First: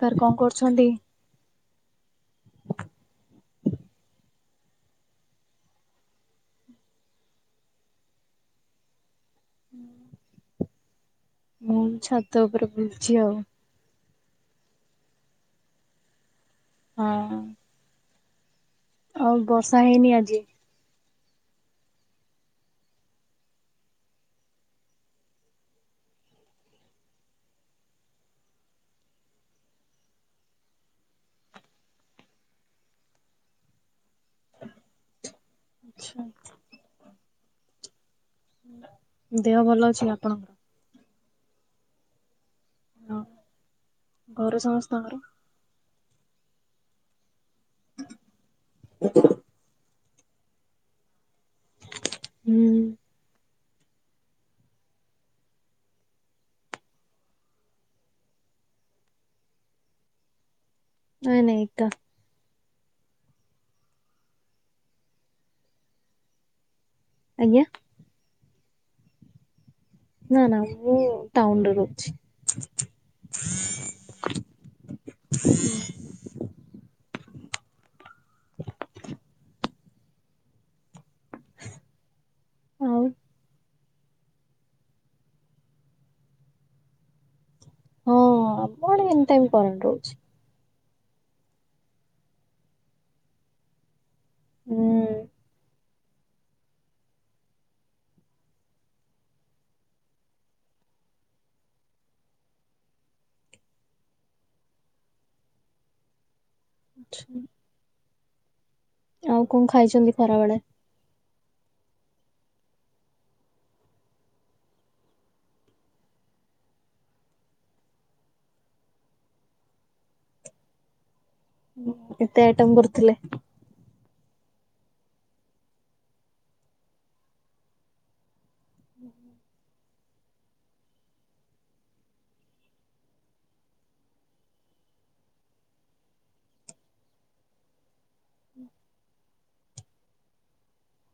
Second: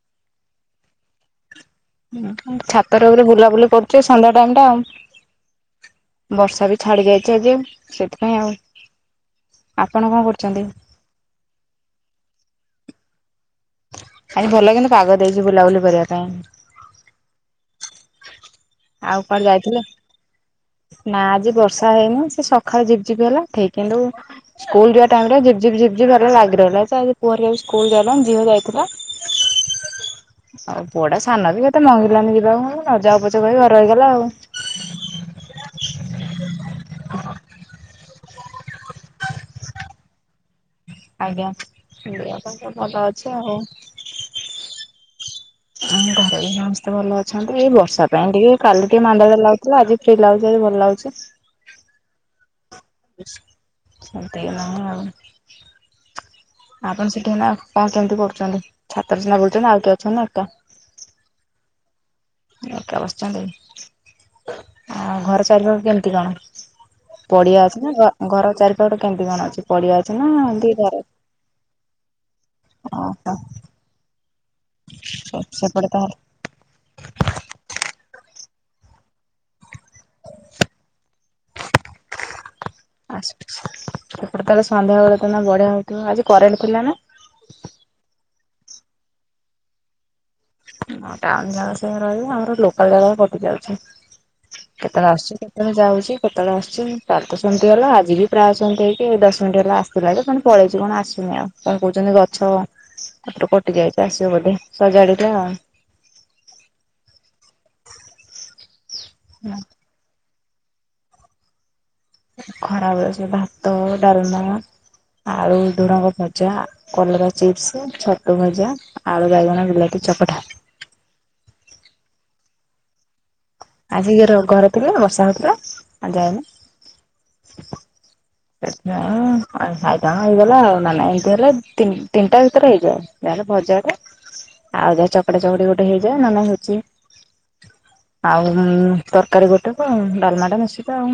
Sir କଣ କରୁଛନ୍ତି। ହୁଁ ଛାତରେ ଉପରେ ବୁଲାବୁଲି କରୁଛେ ସନ୍ଧ୍ୟା ଟାଇମ ଟା ଆଉ। ବର୍ଷା ବି ଛାଡ଼ି ଯାଇଛି ଆ ଯେ ସେଥିପାଇଁ ଆଉ। ଆପଣ କଣ କରୁଛନ୍ତି? ମୁଁ ଛାତ ଉପରେ ବୁଲଛି ଆଉ। ଆାଇ ଭଲ କିନ୍ତୁ ପାଗ ଦେଇଛି ବୁଲାବୁଲି କରିବା ପାଇଁ। ହଁ। ଆଉ କଣ ବର୍ଷା ଯାଇଥିଲ। ହେଇନି ଆଜି? ନା ଆଜି ବର୍ଷା ହେଇନି ସେ ସକାଳୁ ଯିପି ଜିିବି ହେଲା ଠିକ କିନ୍ତୁ। ସ୍କୁଲ ଯିବା ଟାଇମ ଟା ଝିପ ଝିିପ ଝିପଝିପ ଭଲି ଲାଗିହିଲା ସେ ଆ ପୁହରେ ସ୍କୁଲ ଯଲା ଝିଅ ଯାଇଥିଲା। ଆଉ ପୋଡା ସାନ ବି କେତେ ମଙ୍ଗିଲାନି ଯିବାକୁ ନ ଯା ପ। କହିବ ରହିଗଲା ଆଉ। [unintelligible] ଦେହ ଭଲ ଅଛି ଆପଣଙ୍କର। ଆଜ୍ଞା ପାଇଁ ତ ଭଲ ଅଛି ଆଉ। ଘରୁ ସମସ୍ତଙ୍କର। ଘରେ ବି ସମସ୍ତେ ଭଲ ଅଛନ୍ତି ଏଇ ବର୍ଷା ପାଇଁ ଟିକେ କାଲି ଟିକେ ମାନ୍ଦାଲିଆ ଲାଗୁଥିଲା ଆଜି ଫି ଲାଗୁଛି ଆଜି ଭଲ୍ ଲାଗୁଛି। ହୁଁ। [unintelligible] ଆପଣ ସେଠି ଏଇନା କଣ କେମିତି କରୁଛନ୍ତି ଛାତ ରେ ସିନା ରହୁଛନ୍ତି ଆଉ କିଏ ଅଛନ୍ତି ନା ଏକା? ନାଇ ନାଇ ଏକା। ଏକା ବସିଛନ୍ତି ଆଉ ଘର ଚାରିପାଖ କେମିତି କଣ? ଆଜ୍ଞା ପଡିଆ ଅଛି ନା ଘ ଘର ଚାରିପଖଟେ କେମିତି କଣ ଅଛି ପଡିଆ ଅ ନା ନା ମୁଁ ଟାଉନରେ ରହୁଛି। ସ ସେପଟେ ତାହଲେ [unintelligible] ଆଉ ଆସ୍ ପିଛାକୁ ଆସେ। ସେପଟେ ତା ହେଲେ ସନ୍ଧ୍ୟାବେଳେ ତ ନା ବଢିଆ ହଉଥିବ ଆଜି କରେଣ୍ଟ୍ ଥିଲା ନା? ହଁ କଣ ଏମିତି କରେଣ୍ଟ୍ ରହୁଛି? ହଁ ଟାଉନ୍ ଜାଗା ସେୟା ରହିବ ଆମର ଲୋକାଲ୍ ଜାଗା କଟି ଯାଉଛି କେତେବେଳେ ହୁଁ। ଆସୁଛି କେତେବେଳେ ଯାଉଛି କେତେବେଳେ ଆସୁଛି କାଲି ତ ସେମିତି ହେଲା ଆଜି ବି ପ୍ରାୟ ସେମିତି ହେଇକି ଏଇ ଦଶ ମିନିଟ ହେଲା ଆସ୍ ଥିଲା ଯେ ଫେଣି ପଳେଇଛି କଣ ଆସୁନି ଆଉ କଣ କହୁଛନ୍ତି ଗଛ ସେଟୁ କଟି ଯାଇଛି ଆସିବ ବୋଧେ ସଜାଡିଲା ଆ ଆଚ୍ଛା। ଆଉ କଣ ଖାଇଛନ୍ତି ଖରାବେଳେ? ଖରାବେଳେ ସେ ଭାତ ହଉ ଡାଲମା ଆଳୁ ଝୁଡଙ୍ଗ ଭଜା କଲରା ଚିପ୍ସ୍ ଛତୁ ଭଜା ଆଳୁ ବାଇଗଣ ବିଲାତି ଚକଟା। ହୁଁ କେତେ ଆଇଟମ୍ କରିଥିଲେ? ଆଜି ଇଏତ ଘରେ ଥିଲେ ବର୍ଷା ହେଉଥିଲା ଆ ଯାଏନି। [unintelligible] ଚାହାଁ ହେଇଗଲା ଆଉ ନାଲା ହେଇଥିଲେ ତି ତିନିଟା ଭିତରେ ହେଇଯାାଏ ଯାହାହେଲେ ଭଜାଟା। ଆଉ ଯାହା ଚକଟା ଚକଟି ଗୋଟେ ହେଇଯାଏ ନ ନେ ହଉଛି ଆଉ ତରକାରୀ ଗୋଟେକୁ ଡାଲମାଟା ବସିଚି ଆଉ।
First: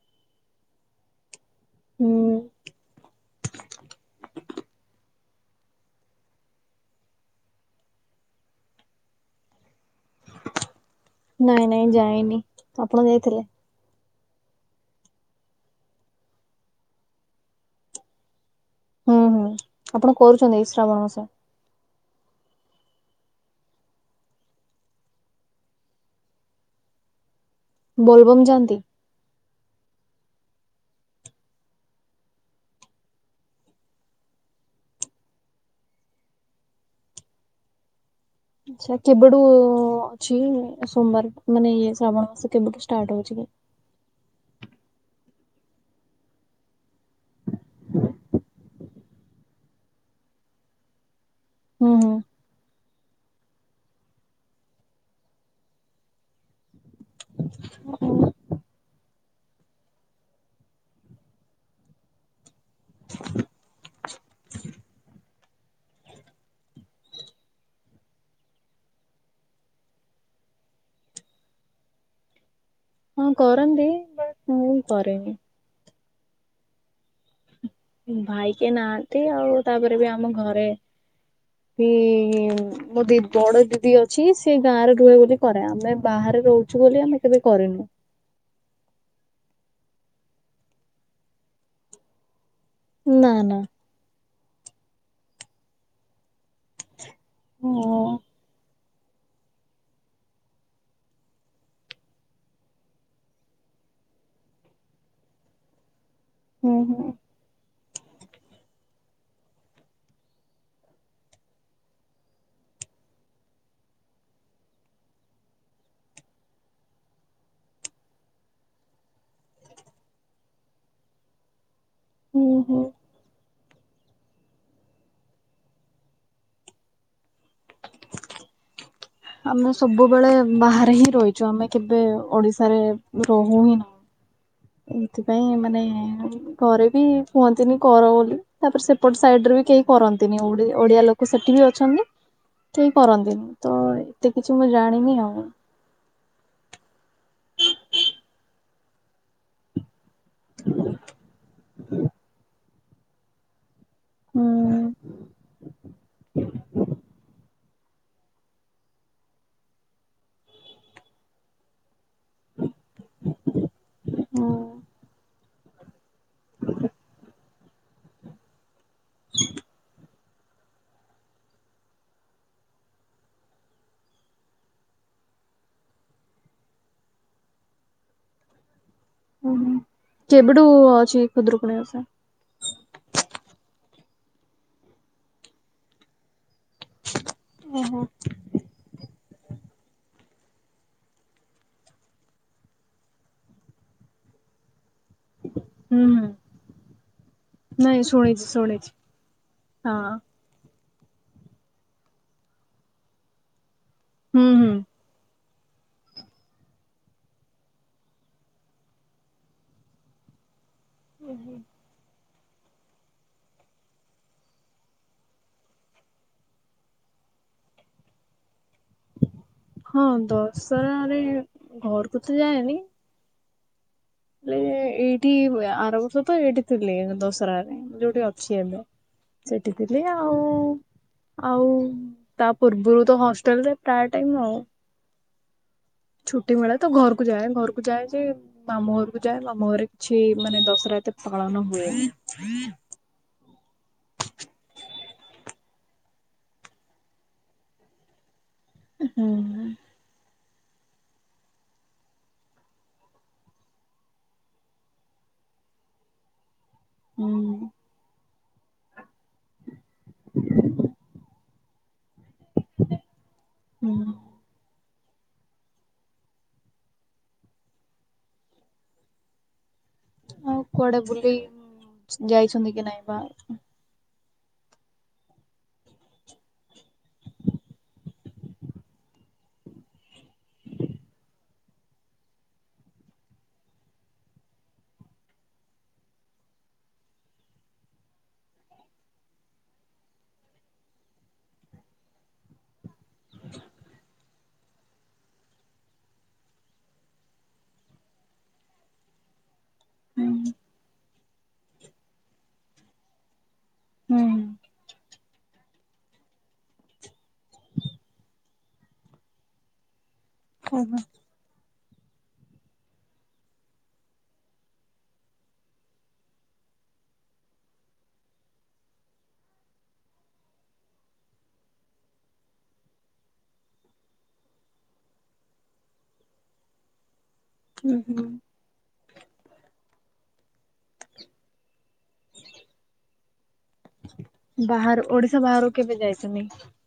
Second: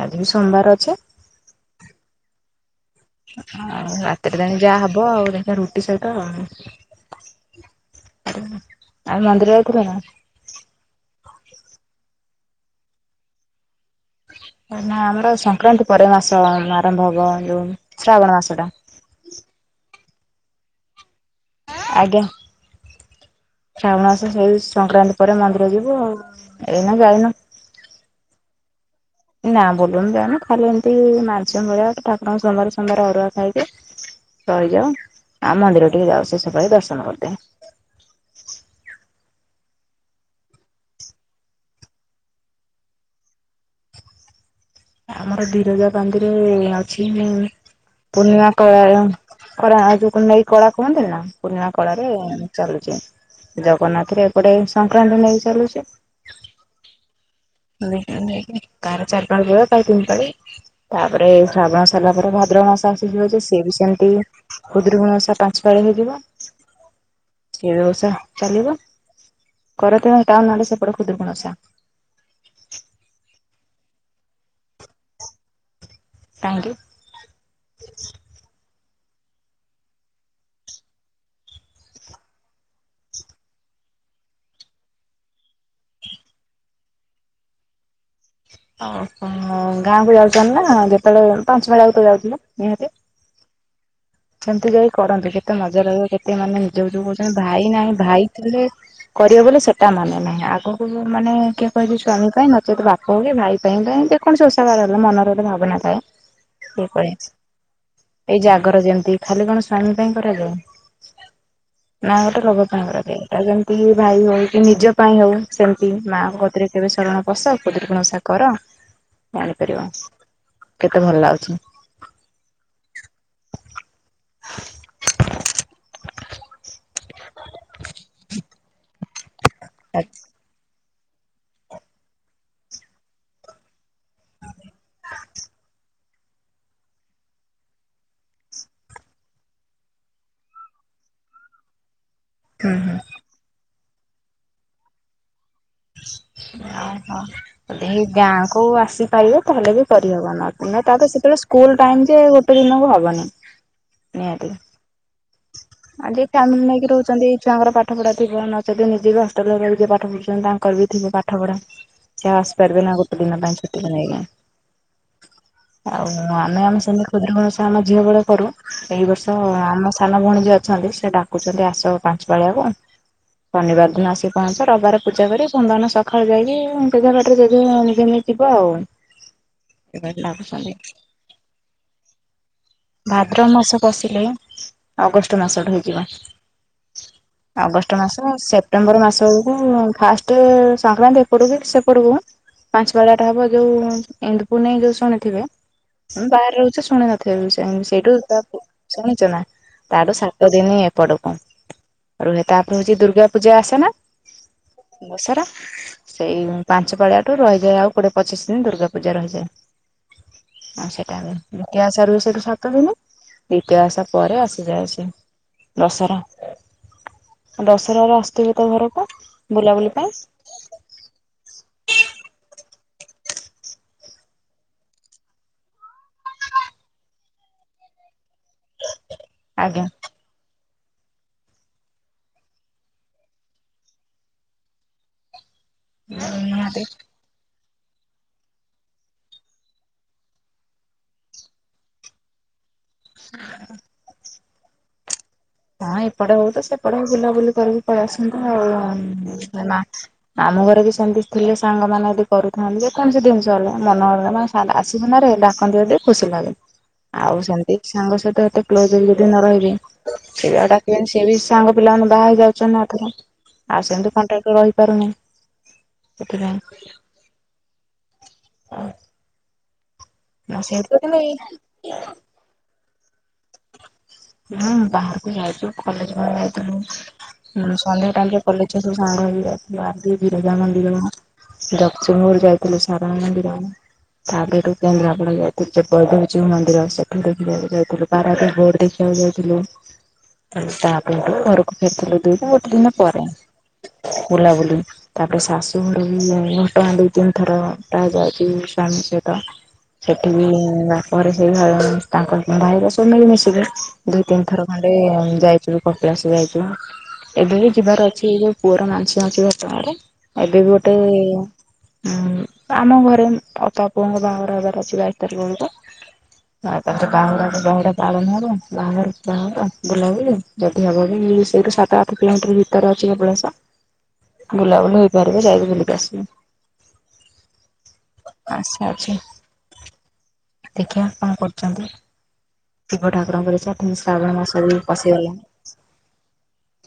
ଆଜି ବି ସୋମବାର ଅଛି। ହୁଁ ଆଉ ରାତିରେ ଯାଇଁକି ଯାହା ହବ ଆଉ ଦେଖିଆ ରୁ ରୁଟି ସହିତ ଆଉ ମନ୍ଦିର ଯାଇଥିଲେ ନା। ନାଇଁ ନାଇଁ ଯାଇନି ଆପଣ ଯାଇଥିଲେ? ନା ଆମର ସଂକ୍ରାନ୍ତି ପରେ ମାସ ଆରମ୍ଭ ହବ ଯଉ ଶ୍ରାବଣ ମାସଟା। ହୁଁ ହୁଁ ଆପଣ କରୁଛନ୍ତି ଏଇ ଶ୍ରାବଣ ମାସ? ଆଜ୍ଞା। ଶ୍ରାବଣ ମାସ ସେଇ ସଂକ୍ରାନ୍ତି ପରେ ମନ୍ଦିର ଯିବୁ ଆଉ ଏଇନା ଜାଇନୁ। ବୋଲବମ୍ ଯାଆନ୍ତି? ନା ବୋଲବମ୍ ଜାଏନି ଖାଲି ଏମିତି ମାନଶିକ ଭଳିଆ ଠାକୁରଙ୍କୁ ସୋମବାର୍ ସୋମବାର୍ ଅରୁଆ ଖାଇଦିଏ। ରହିଯାଉ ଆଉ ମନ୍ଦିର ଟିକେ ଯାଉ ସେଷ ପାଳି ଦର୍ଶନ କରିତେ। ଆଛା କେବେଠୁ ଅଛି ସୋମବାର ମାନେ ଇଏ ଶ୍ରାବଣ ମାସ କେବେଠୁ ଷ୍ଟାର୍ଟ ହଉଛି କି? ଆମର ବିରଜା ପାଞ୍ଜିରେ ଅଛି ମୁଁ ପୂର୍ଣ୍ଣିମା କଳା ଯଉ କରା ଆଉ ଯୋଉ ନେଇକି କଳା କୁହନ୍ତି ନା ପୃଣିମା ହୁଁ କଳାରେ ହୁଁ। ଚାଲୁଚି ଜଗନ୍ନାଥ ରେ ଏପଟେ ସଂକ୍ରାନ୍ତି ନେଇ ଚାଲୁଛି। ଦେଖିଆ ଦେଖେନି କାହାର ଚାରି ପାଳି ହୁଏ କାହାର ତିନି ପାଳି। ତାପରେ ଶ୍ରାବଣ ସରିଲା ପରେ ଭାଦ୍ରବ ମାସ ଆସିିଯିବ ଯେ ସିଏ ବି ସେମିତି। ଖୁଦ୍ରୁକୁଣି ଓଷା ପାଞ୍ଚ ପାଳି ହେଇଯିବ। ସେ ବ୍ୟବସା ଚାଲିବ କରନ୍ତୀ ନା ଟାଉନ୍ ଆଡେ ସେପଟେ ଖୁଦୁରୁକୁଣି ଓଷା। ହଁ କରନ୍ତି ବଟ୍ ମୁଁ କରେନି। କାହିଁକି? ଭାଇ କେହିଁ ନାହାନ୍ତି ଆଉ ତାପରେ ବି ଆମ ଘରେ [inaudible] କି ମୋ ଦି ବଡ ଦିଦି ଅଛି ସେିଏ ଗାଁ ରେ ରୁହେ ବୋଲି କରେ ଆମେ ବାହାରେ ରହୁଛୁ ବୋଲି ଆମେ କେବେ କରିନୁ। ଓ ଗାଁ କୁ ଯାଉଛନ୍ତି ନା ଯେତେବେଳେ ପାଞ୍ଚ ବେ ଆଗକୁ ଯାଉଥିଲା ନିହାତି। ନା ନା। ସେମିତି ଯାଇ କରନ୍ତିୁ କେତେ ମଜା ଲାଗିବ କେତେ ମାନେ ନିଜ ଯଉ କହୁଛନ୍ତି ଭାଇ ଓ ନାହିଁ ଭାଇ ଥିଲେ କରିବ ବୋଲି ସେଟା ମାନେ ନାହିଁ ଆଗକୁ ମାନେ କିଏ କହିବେ ସ୍ଵାମୀ ପାଇଁ ନଚେତ ବାପା କୋ କି ଭାଇ ପାଇଁ ଯେ କୌଣସି ଓଷାବାର ହେଲା ମନରେ ଗୋଟେ ଭାବନା ଥାଏ। ହୁଁ କି ହୁଁ। ଏଇ ଜାଗର ଯେମିତି ଖାଲି କଣ ସ୍ଵାମୀ ପାଇଁ କରାଯାଏ। [inaudible] ମା ଗୋଟେ ରୋଗ ପାଇଁଙ୍କର ଦ ଯେମିତି କି ଭାଇ ହଉ କି ନିଜ ପାଇଁ ହଉ ସେମିତି ମାଆଙ୍କ କତିରେ କେବେ ଶରଣ ପସ ଖୁଦୁରୁକୁଣୀ ଓସା କର ଜାଣିପାରିବ କେତେ ଭଲ ଲାଗୁଛି। ହୁଁ ହୁଁ। [inaudible] [inaudible] ଆମେ ସବୁବେଳେ ବାହାରେ ହିଁ ରହିଛୁ ଆମେ କେବେ ଓଡିଶାରେ ରହୁ ହିଁ ନାହିଁ। ଏଇଥିପାଇଁ ମାନେ ଘରେ ବି କୁହନ୍ତିନି କର ବୋଲି ତାପରେ ସେପଟ ସାଇଡରେ ବି କେହି କରନ୍ତିନି ଓଡିଆ ଲୋକ ସେଠି ବି ଅଛନ୍ତି ହୁଁ କେହି ହୁଁ। କରନ୍ତିନି ତ ଏତେ କିଛି ମୁଁ ଜାଣିନି ଆଉ। ଓହୋ। ହେଇ ଗାଁକୁ ଆସିପାରିବେ ତାହେଲେ ବି କରିହେବ ନ ତା ସେତେବେଳେ ସ୍କୁଲ୍ ଟାଇମ୍ ଯେ ଏ ଦିନକୁ ହବନି ନିହାତି। ହୁଁ ଆ ଯିଏ ଫ୍ୟାମିଲି ନେଇକି ରହୁଚନ୍ତି ଏଇ ଛୁଆଙ୍କର ପାଠ ପଢା ଥିବ ନେଚେତ୍ ନିଜେ ହଷ୍ଟେଲେରେ ରହି ଯିଏ ପା ପାଠ ପଢୁଚନ୍ତି ତାଙ୍କର ବି ଥିବ ପାଠ ପଢା ସିଏ ଆଉ ଆସିପାରିବେ ନା ଗୋଟେ ଦିନ ପାଇଁ ଛୁଟିକୁ ନେଇକି। ହୁଁ ଆଉ ଆମେ -ଆମେ ସେମିତି ଖୁଦୁରୁକୁଣୀ ଓଷା ଆମେ ଝିଅ ବେଳେ କରୁ ଏଇ ବର୍ଷ ଆମ ସାନ ଭଉଣୀ ଯିଏ ଅଛନ୍ତି ସେ ଡାକୁଚନ୍ତି ଆସ ପାଞ୍ଚ ପାଳିଆକୁ। ଶନିବାର ଦିନ ଆସିି ପହଞ୍ଚ ରବିବାର ପୂଜା କରି ସୋମବାର ସଖାଳୁ ଯାଇକି ଯେଝା ବାଟରେ ଯେଝେ ଯେମତି ଯିବ ଆଉ। ଉଁ- ହୁଁ କେବେଠୁ ଡାକୁଛନ୍ତି। ଅଛି ଖୁଦୁରୁକୁଣୀ ଓଷା? ଭାଦ୍ରବ ମାସ ପଶିଲେ ଅଗଷ୍ଟ୍ ମାସ ଠୁ ହେଇଯିବ ଅଗଷ୍ଟ ମାସ ସେପ୍ ସେପ୍ଟେମ୍ବର ମାସକୁ ଫାଷ୍ଟେ ସଂକ୍ରାନ୍ତି ଏପଟକୁ କି ସେପଟକୁ ପାଞ୍ଚ ପାଳିଆଟା ହେବ ଯଉ ଇନ୍ଦପୁର ନେଇ ଯଉ ଶୁଣିଥିବେ ହୁଁ ମୁଁ ହୁଁ ବାହାରେ ରହୁଚି ଶୁଣି ନଥିବ ବି ସେ ନାଇଁ ସେଇଠୁ ଶୁଣିଛି ଶୁଣିଛି ଶୁଣିଚ ନା। ହଁ ତାଠୁ ସାତ ଦିନ ହି ଏପଟକୁ ରୁହେ ତାପରେ ହଉଚି ଦୁର୍ଗା ପୂଜା ଆସେ ନା। ହୁଁ -ହୁଁ। ଦଶରା। ସେଇ ପାଞ୍ଚ୍ ପାାଳିଆଠୁ ରହିଯାଏ ଆଉ କୋଡିଏ ପଚିଶି ଦିନ୍ ଦୁର୍ଗା ପୂଜା ରହିଯାଏ। ଆଉ ସେଟା ବି ଦ୍ଵିତୀୟା ଓଷା ରୁହେ ସେଠୁ ସାତ ଦିନ ଦ୍ଵିତୀୟ ଓଷା ପରେ ଆଶ୍ [unintelligible] ଦଶରା- ଦଶରାରେ ଆସଥିବେ ତ ଘରେ ହଁ ଦଶରାରେ ଘରକୁ ତ ଯାଏନି ଏଇଠି ହୁଏ ଆର ବର୍ଷ ତ ଏଇଠେ ଥିଲି ଦଶରାରେ ଛି ହବ ସେଇଟି ଆଜ୍ଞା ଥିଲେ ଆଉ- ଆଉ ତା ପୂର୍ବରୁ ତ ହଷ୍ଟେଲରେ ପ୍ରାୟ ଟାଇମ୍ ଆଉ। ଛୁଟି ମିଳେ ନିହାତି ତ ଘରକୁ ଯାଏ ଘରକୁ ଯାଏ ଯେ ମାମଁ ଘରକୁୁ ଯାଏ ମାମୁଁ ଘରେ କିଛି ମାନେ ଦଶରା ଏତେ ପାଳନ ହୁଏନି। ହ ହଁ ଏପଟେ ହଉ ତ ସେପଟେ ବୁଲାବୁଲି କରିକି ପଳେଇ ଆସନ୍ତୁ ହୁଁ। ଆଉ [unintelligible] ଆମ ଘରେ ବି ସେମିତି ଥିଲେ ସାଙ୍ଗମାନେ ଯଦି କରୁଥାନ୍ତି ଯେକୌଣସି ଜିନିଷ ହେଲେ ମନ ହେଲେ ତାହେଲେ ଆସିବୁ ନାରେ ଡାକନ୍ତି ବୋଲି ଟିକେ ଖୁସି ଲାଗେ। ଆଉ ହୁଁ ସେମିତି ସାଙ୍ଗ ସହିତ ଏତେ କ୍ଲୋଜ୍ ହେଇ ଯଦି ନ ରହିବେ ସିଏ ଆଉ ଡାକିବେନି ସେ ବି ସେ ସାଙ୍ଗ ପିଲା ମାନେ ବାହା ହେଇ ଯାଉଚ ନା ଏଥର ଆଉ ହୁଁ ସେମିତି କଣ୍ଟ୍ରାଟି ରହିପାରୁନି ସେଥିପାଇଁ। ହଁ। ଆଉ କୁଆଡେ ବୁଲି ଯାଇଚନ୍ତି କି ନାଇଁ ବା? ହୁଁ ବାହାରକୁ ଯାଇଚୁ କଲେଜ୍ [unintelligible] ଯାଇଥିଲୁ। ହୁଁ- ସନ୍ଧ୍ୟା ଟାଇମ୍ ରେ କଲେଜ ଛୁଆ ସାଙ୍ଗ ହେଇଯାଇଥିଲୁ ବିରଜା ମନ୍ଦିର ଜଗତସିଂହପୁର ଯାଇଥିଲୁ ସାରଳା ମନ୍ଦିର ତାପରେ ହେଠୁ କେନ୍ଦ୍ରାପଡା ଯାଇଥିଲୁ [unintelligible] ମନ୍ଦିର ସେଠୁ ଦେଖି ଯାଇଥିଲୁ [unintelligible] କୁ ଯାଉଥିଲୁ ତାପରେ ହେଟୁ ଘରକୁ ଫେରିଥିଲୁ ଦୁଇ ଦିନ ଗୋଟେ ଦିନ ପରେ। ହ [inaudible] ବୁଲାବୁଲି। ତାପରେ ଶାଶୁ ଘରୁ ବି ଘଟଗାଁ ଦୁଇ ତିନି ଥର ପ୍ରାୟ ଯାଇଚି ସ୍ଵାମୀ ସହିତ। ସେଠି ହୁଁ ବି ତାପରେ ସେଇ ତାଙ୍କ ଭାଇର ସବୁ ମ- ମିଶିବେ। ଦୁଇ ହୁଁ ତିନି ଥର ଖଣ୍ଡେ ଯାଇ କପିଳାସ ଯାଇଥିନୁ ଏବେ ବି ଯିବାର ଅଛି ଯୋଉ ପୁଅର ମାଂସିକ ଅଛି ତାଙ୍କର। ଏବେ ବି ଗୋଟେ ଓହୋ ହୁଁ ଆମ ଘରେ ଅପା ପୁଅଙ୍କ ବାହାଘର ହେବାର ଅଛି ବାଇଶ ତାରିଖ ବେଳକୁ। ଆଉ ତାରେ ବାହୁଡାକୁ ବାହୁଡା ପାଳନ ହବ। ବାହାଘର ବାହାହେବ ବୁଲାବୁଲି ଯଦି ହବ କି ସେଇଠୁ ସାତ ଆଠ କିଲୋମିଟର ଭିତରେ ଅଛି କପିଳାସ। ବୁଲାବୁଲି ହେଇପାରିବ ଯାଇକି ବୁଲିକି ଆସିବି। ହୁଁ ହୁଁ ଆଶା ଅଛି। ଦେଖିବା କଣ କରୁଛନ୍ତି? ଶିବ ଠାକୁରଙ୍କର ଚାଠ ଶ୍ରାବଣ ମାସ ବି ବାହାର ପଶିଗଲା। ଓଡିଶା ବାହାରକୁ କେବେ ଯାଇଛନ୍ତି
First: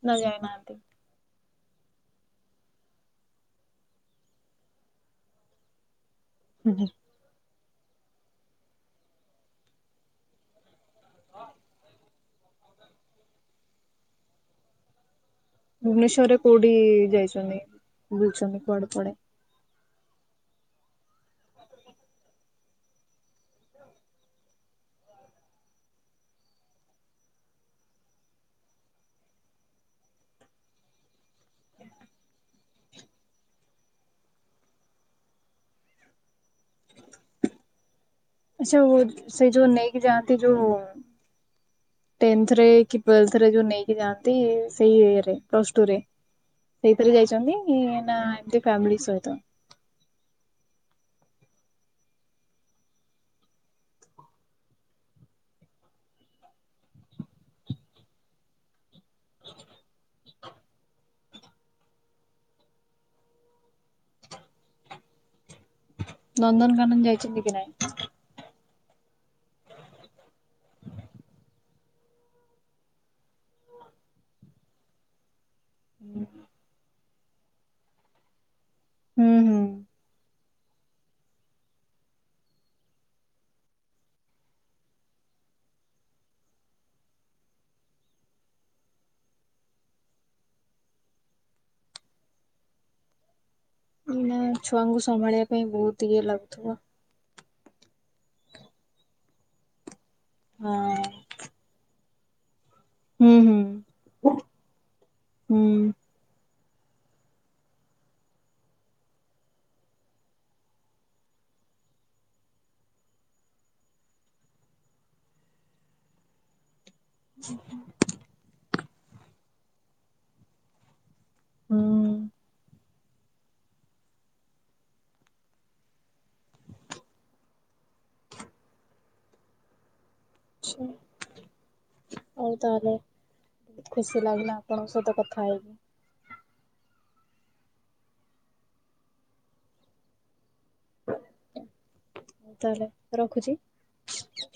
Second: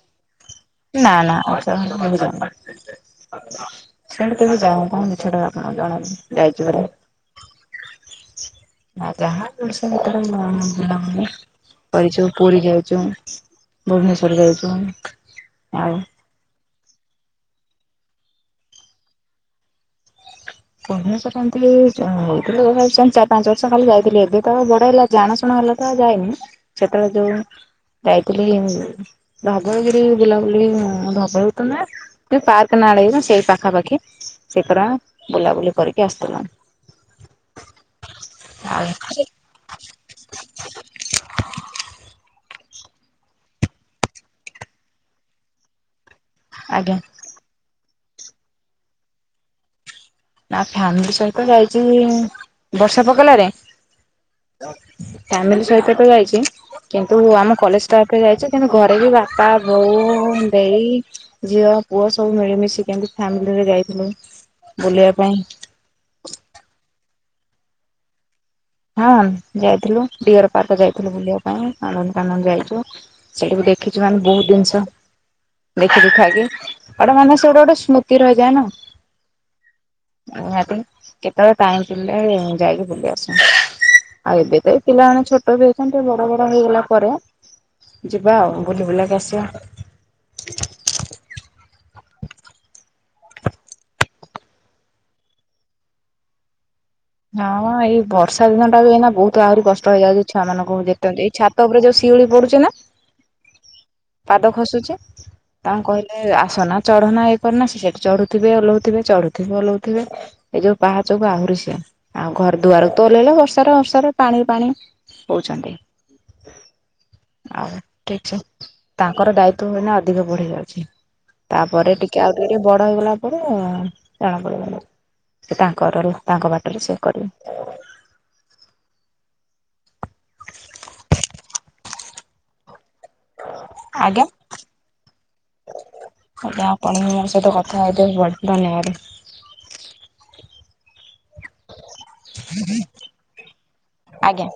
ନା ଯାଇନାହାନ୍ତି? ନା ନା। [unintelligible] ସେଠୁ ତବେ ଯାଉ କଣ ମିଛଟାରେ ଆପଣ ଜଣାଅନି ଯାଇଛି ହୁଁ ବୋଲି। ହୁଁ। ଯାହା ଜିନିଷ ପତ୍ର [unintelligible] କରିଛୁ ପୁରୀ ଯାଉଛୁ। ଭୁବନେଶ୍ୱର ଯାଇଛୁ। ଆଉ ଭୁବନେଶ୍ଵରରେ କୋଉଠି ଯାଇଛନ୍ତି? ବୁଲୁଛନ୍ତି କୁଆଡେ କୁଆଡେ? ଭୁବନେଶ୍ୱର ଏମିତି ଚାରି, ପାଞ୍ଚ ବର୍ଷ କାଲି ଯାଇଥିଲି। ଏବେ ତ ବଡ ହେଇଲା ଜାଣା ଶୁଣା ହେଲା ତ ଆଉ ଯାଇନି। ସେତେବେଳେ ଯୋଉ ଯାଇଥିଲି ଧବଳଗିରି ବୁଲାବୁଲି ଧବଳଗିରି ତ ନୁହେଁ। ଯେଉଁ ପାର୍କ ନାଳାଗିବ ସେଇ ପାଖାପାଖି ସେଥର ବୁଲାବୁଲି କରିକି ଆସିଥିଲୁ। ଆଚ୍ଛା ଆଉ ସେଇ ଯୋଉ ନେଇକି ଯହାନ୍ତି ଯୋଉ ଟେନ୍ଥରେ କି ଟଲରେ ଯୋଉ ନେଇକି ଯାଆନ୍ତି ସେଇ ଇଏରେ ପ୍ଲସ ଟୁରେ। ଆଜ୍ଞା ସେଇଥିରେ ଯାଇଛନ୍ତି ନା ଏମତି ଫ୍ୟାମିଲି ସହିତ? ନା ଫ୍ୟାମିଲି ସହିତ ଯାଇଛି ବର୍ଷା ପକେଇଲାରେ। ଫ୍ୟାମିଲି ସହିତ ତ ଯାଇଛି। କିନ୍ତୁ ଆମ କଲେଜ ପ ଯାଇଛି କିନ୍ତୁ ଘରେ ବି ବାପା, ବୋଉ, ଦେଇ, ଝିଅ, ପୁଅ ସବୁ ମିଳିମିଶି କେମତି ଫ୍ୟାମିଲିରେ ଯାଇଥିଲୁ। ବୁଲିବା ପାଇଁ। ନନ୍ଦନକାନନ ଯାଇଛନ୍ତି କି ନାଇଁ? ହଁ ଯାଇଥିଲୁ ଡିଅର ପାର୍କ ଯାଇଥିଲୁ ବୁଲିବା ପାଇଁ। ଆନନ୍ଦ କାନନ୍ଦ ଯାଇଛୁ। ସେଇଠି ବି ଦେଖିଛୁ ମାନେ ବହୁତ ଜିନିଷ। ଦେଖି ଦୁଖାକି ଏଟା ମାନେ ସିଏ ଗୋଟେ ଗୋଟେ ସ୍ମୃତି ରହିଯାଏ ନା। ହୁଁ ହୁଁ। ନିହାତି କେତେବେଳେ ଟାଇମ ପିଲେ ଯାଇକି ବୁଲି ଆସୁ। ଆଉ ଏବେ ତ ଏ ପିଲାମାନେେ ଛୋଟ ବି ହେଇଛନ୍ତି। ବଡ ବଡ ହେଇଗଲା ପରେ ଯିବା ଆଉ ବୁଲି ବୁଲାକି ଆସିବା। ନା ଛୁଆଙ୍କୁ ସମ୍ଭାଳିବା ପାଇଁ ବହୁତ ଇଏ ଲାଗୁଥିବ। ହଁ ଏଇ ବର୍ଷା ଦିନ ଟା ବି ଏଇନା ବହୁତ ଆହୁରି କଷ୍ଟ ହେଇଯାଉଛି। ଛୁଆମାନଙ୍କୁ ଦେଖ ହଁ। ଏଇ ଛା ତା ଉପରେ ଯୋଉ ଶିଉଳି ପଡୁଛି ନା ହୁଁ ହୁଁ ପାଦ ଖସୁଚି। ତାଙ୍କୁ ହୁଁ। କହି ଆସନା ଚଢ଼ନା ଏଇ କରନା ସେଠି ଚଢୁଥିବେ ଓଲହୁଥିବେ ଚଢୁଥିବେ ଓଲହୁଥିବେ। ଏଇ ଯୋଉ ପାହାଚକୁୁ ଆହୁରି ସିଏ। ଆଉ ଘର ଦୁଆରୁ ଓଲେଇଲେ ବର୍ଷାରେ ବର୍ଷାରେ ପାଣି ପାଣି ହଉଛନ୍ତି। [inaudible] ଆଉ ଠିକ ସେ ତାଙ୍କର ଦାୟିତ୍ଵ ହୁଏନା ଅଧିକ ବଢି ଯାଉଛି। ତାପରେ ଟିକେ ଆଉ ଟିକେ ଟିକେ ବଡ ହେଇଗଲା। ପରେ ଜଣା ପଡିବ। ସେ ତାଙ୍କର ତାଙ୍କ ବାଟରେ ସେ କରିବ। ଆଚ୍ଛା। ହଉ ତାହେଲେ, ବହୁତ ଆଜ୍ଞା ଖୁସି ଲାଗିଲା ଆପଣଙ୍କ ସହିତ କଥା ହେଇକି। ଆଜ୍ଞା ଆପଣ ବି ମୋ ସହିତ କଥା ହେ [unintelligible] ବେ ବ ଧନ୍ୟବାଦ ତାହଲେ ରଖୁଛି। ଆଜ୍ଞା।